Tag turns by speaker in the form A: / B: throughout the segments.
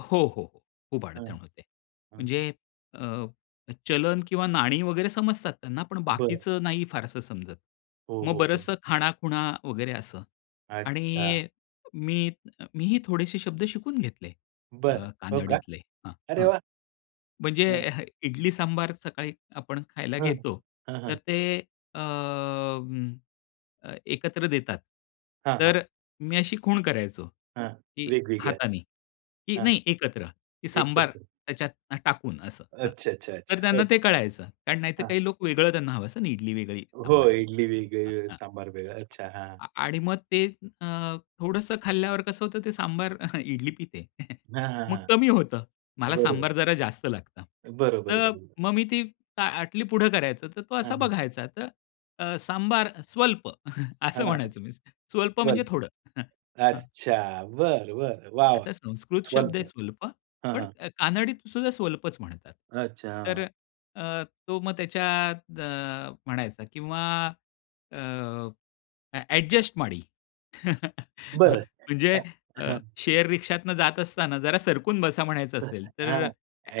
A: हो, हो, हो. खूप
B: हां,
A: अडचण होते.
B: हां.
A: म्हणजे अ, चलन किंवा नाणी वगैरे समजतात त्यांना, पण
B: बरं.
A: बाकीचं नाही फारसं समजत.
B: हो,
A: मग
B: हो, हो.
A: बरचसं खाणाखुणा वगैरे असं
B: अच्छा!
A: आणि मी मीही थोडेसे शब्द शिकून घेतले
B: बरं.
A: अ,
B: हो का?
A: कांनडीतले. हां,
B: अरे
A: हां.
B: वाह!
A: म्हणजे
B: हां.
A: हं. इडली सांबार सकाळी आपण खायला
B: हं, हं
A: घेतो,
B: हां,
A: तर
B: हां.
A: ते अं, अ, एकत्र देतात.
B: हां, हां.
A: तर मी अशी खूण करायचो,
B: हां.
A: की
B: वेगवेगळा.
A: हाताने की
B: हां.
A: नाही एकत्र सांबार
B: एकत्र.
A: त्याच्यात टाकून असं हं.
B: अच्छा, अच्छा,
A: तर
B: अच्छा.
A: त्यांना
B: हो,
A: ते कळायचं, कारण नाहीतर
B: हो. हां.
A: काही लोकं त्यांना हवं असतं आणि इडली वेगळी,
B: हो.
A: सांबार वेगळा.
B: इडली वेगळी,
A: हं, हं.
B: सांबार वेगळा अच्छा. हां.
A: आ आणि मग ते अ, थोडंसं खाल्ल्यावर कसं होतं ते सांबार, इडली पिते.
B: हां, हां,
A: मग
B: हां.
A: कमी होतं. मला सांबार
B: बरोबर.
A: जरा जास्त लागतं.
B: बरोबर,
A: तर
B: बरोबर.
A: मग मी ती ताटली पुढं करायचो तर तो
B: हां,
A: असा
B: हां.
A: बघायचा तर अ, सांबार स्वल्प
B: हां,
A: असं
B: हां.
A: म्हणायचो मी. स्वल्प म्हणजे
B: बरोबर.
A: थोडं हं, हं.
B: अच्छा. बरं, बरं. वाह! वाह!
A: आता संस्कृत शब्द
B: स्वल्प
A: आहे स्वल्प,
B: हां,
A: पण
B: हां.
A: अ, कानडीतसुद्धा स्वल्पच म्हणतात.
B: अच्छा,
A: तर
B: हां.
A: अ, तो मग त्याच्यात अ, म्हणायचा किंवा अ, एडजस्ट माडी
B: बरं.
A: म्हणजे
B: हं,
A: अ,
B: हं.
A: शेअर रिक्षातून जात असताना जरा सरकून बसा म्हणायचं असेल
B: [unintelligible]
A: तर
B: हां.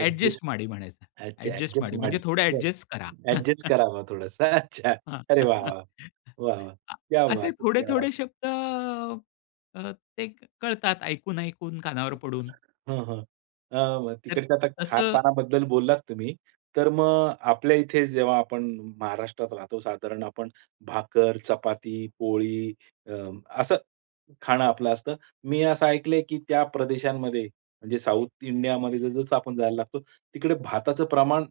B: एडजस्ट.
A: माडी म्हणायचं.
B: अच्छा.
A: एडजस्ट
B: एडजस्ट
A: माडी म्हणजे
B: माडी
A: थोडं
B: बरं.
A: एडजस्ट करा.
B: एडजस्ट करावा थोडंस, अच्छा.
A: हां.
B: अरे वाह! वाह! वाह! वाह!
A: अ,
B: क्या
A: असे
B: बात है! क्या बात
A: थोडे-थोडे
B: है!
A: शब्द अ, ते कळतात ऐकून-ऐकून कानावर पडून.
B: हां, हां. अ, मग,
A: तर
B: तिकडच्या तर
A: तसं
B: खाणपानाबद्दल बोललात तुम्ही. तर मग आपल्या इथे जेव्हा आपण महाराष्ट्रात राहतो साधारण आपण भाकर, चपाती, पोळी अ, असं खाणं आपलं असतं. मी असं ऐकलंय की त्या प्रदेशांमध्ये म्हणजे साउथ इंडियामध्ये जस-जसं आपण जायला लागतो, तिकडे भाताचं प्रमाण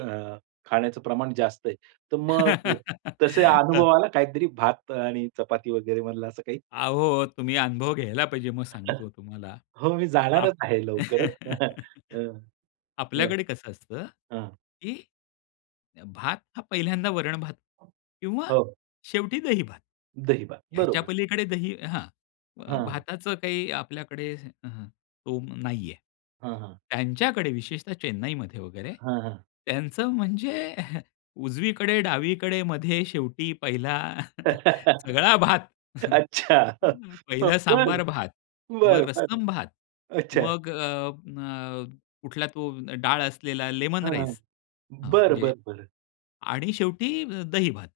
B: अ, खाण्याचं प्रमाण जास्त आहे. तर मग तसे
A: हं.
B: अनुभवा आला काहीतरी भात आणि चपाती वगैरे मधलं असं काही?
A: अहो, तुम्ही अनुभव घ्यायला पाहिजे. मग सांगतो तुम्हाला.
B: हो, मी
A: आप
B: जाणारच आहे लवकरच. अ, हं.
A: आपल्याकडे कसं असतं,
B: हां.
A: की अ, भात हा पहिल्यांदा वरण-भात किंवा
B: हो.
A: शेवटी दही-भात.
B: दही-भात,
A: ह्याच्या
B: बरोबर.
A: पलीकडे दही हां. अ,
B: हां.
A: भाताचं काही आपल्याकडे हं. स्तोम नाही आहे.
B: हां, हां.
A: त्यांच्याकडे विशेषतः चेन्नईमध्ये वगैरे
B: हां, हां.
A: त्यांचं म्हणजे उजवीकडे-डावीकडे, मध्ये, शेवटी, पहिला, सगळा भात.
B: अच्छा.
A: पहिलं
B: बरं
A: सांबार भात मग
B: बरं बरं.
A: रसम भात
B: अच्छा.
A: मग अ, अ, कुठला तो डाळ असलेला लेमन
B: हां, हां.
A: राईस हं
B: बरं,
A: म्हणजे
B: बरं, बरं.
A: आणि शेवटी दही-भात.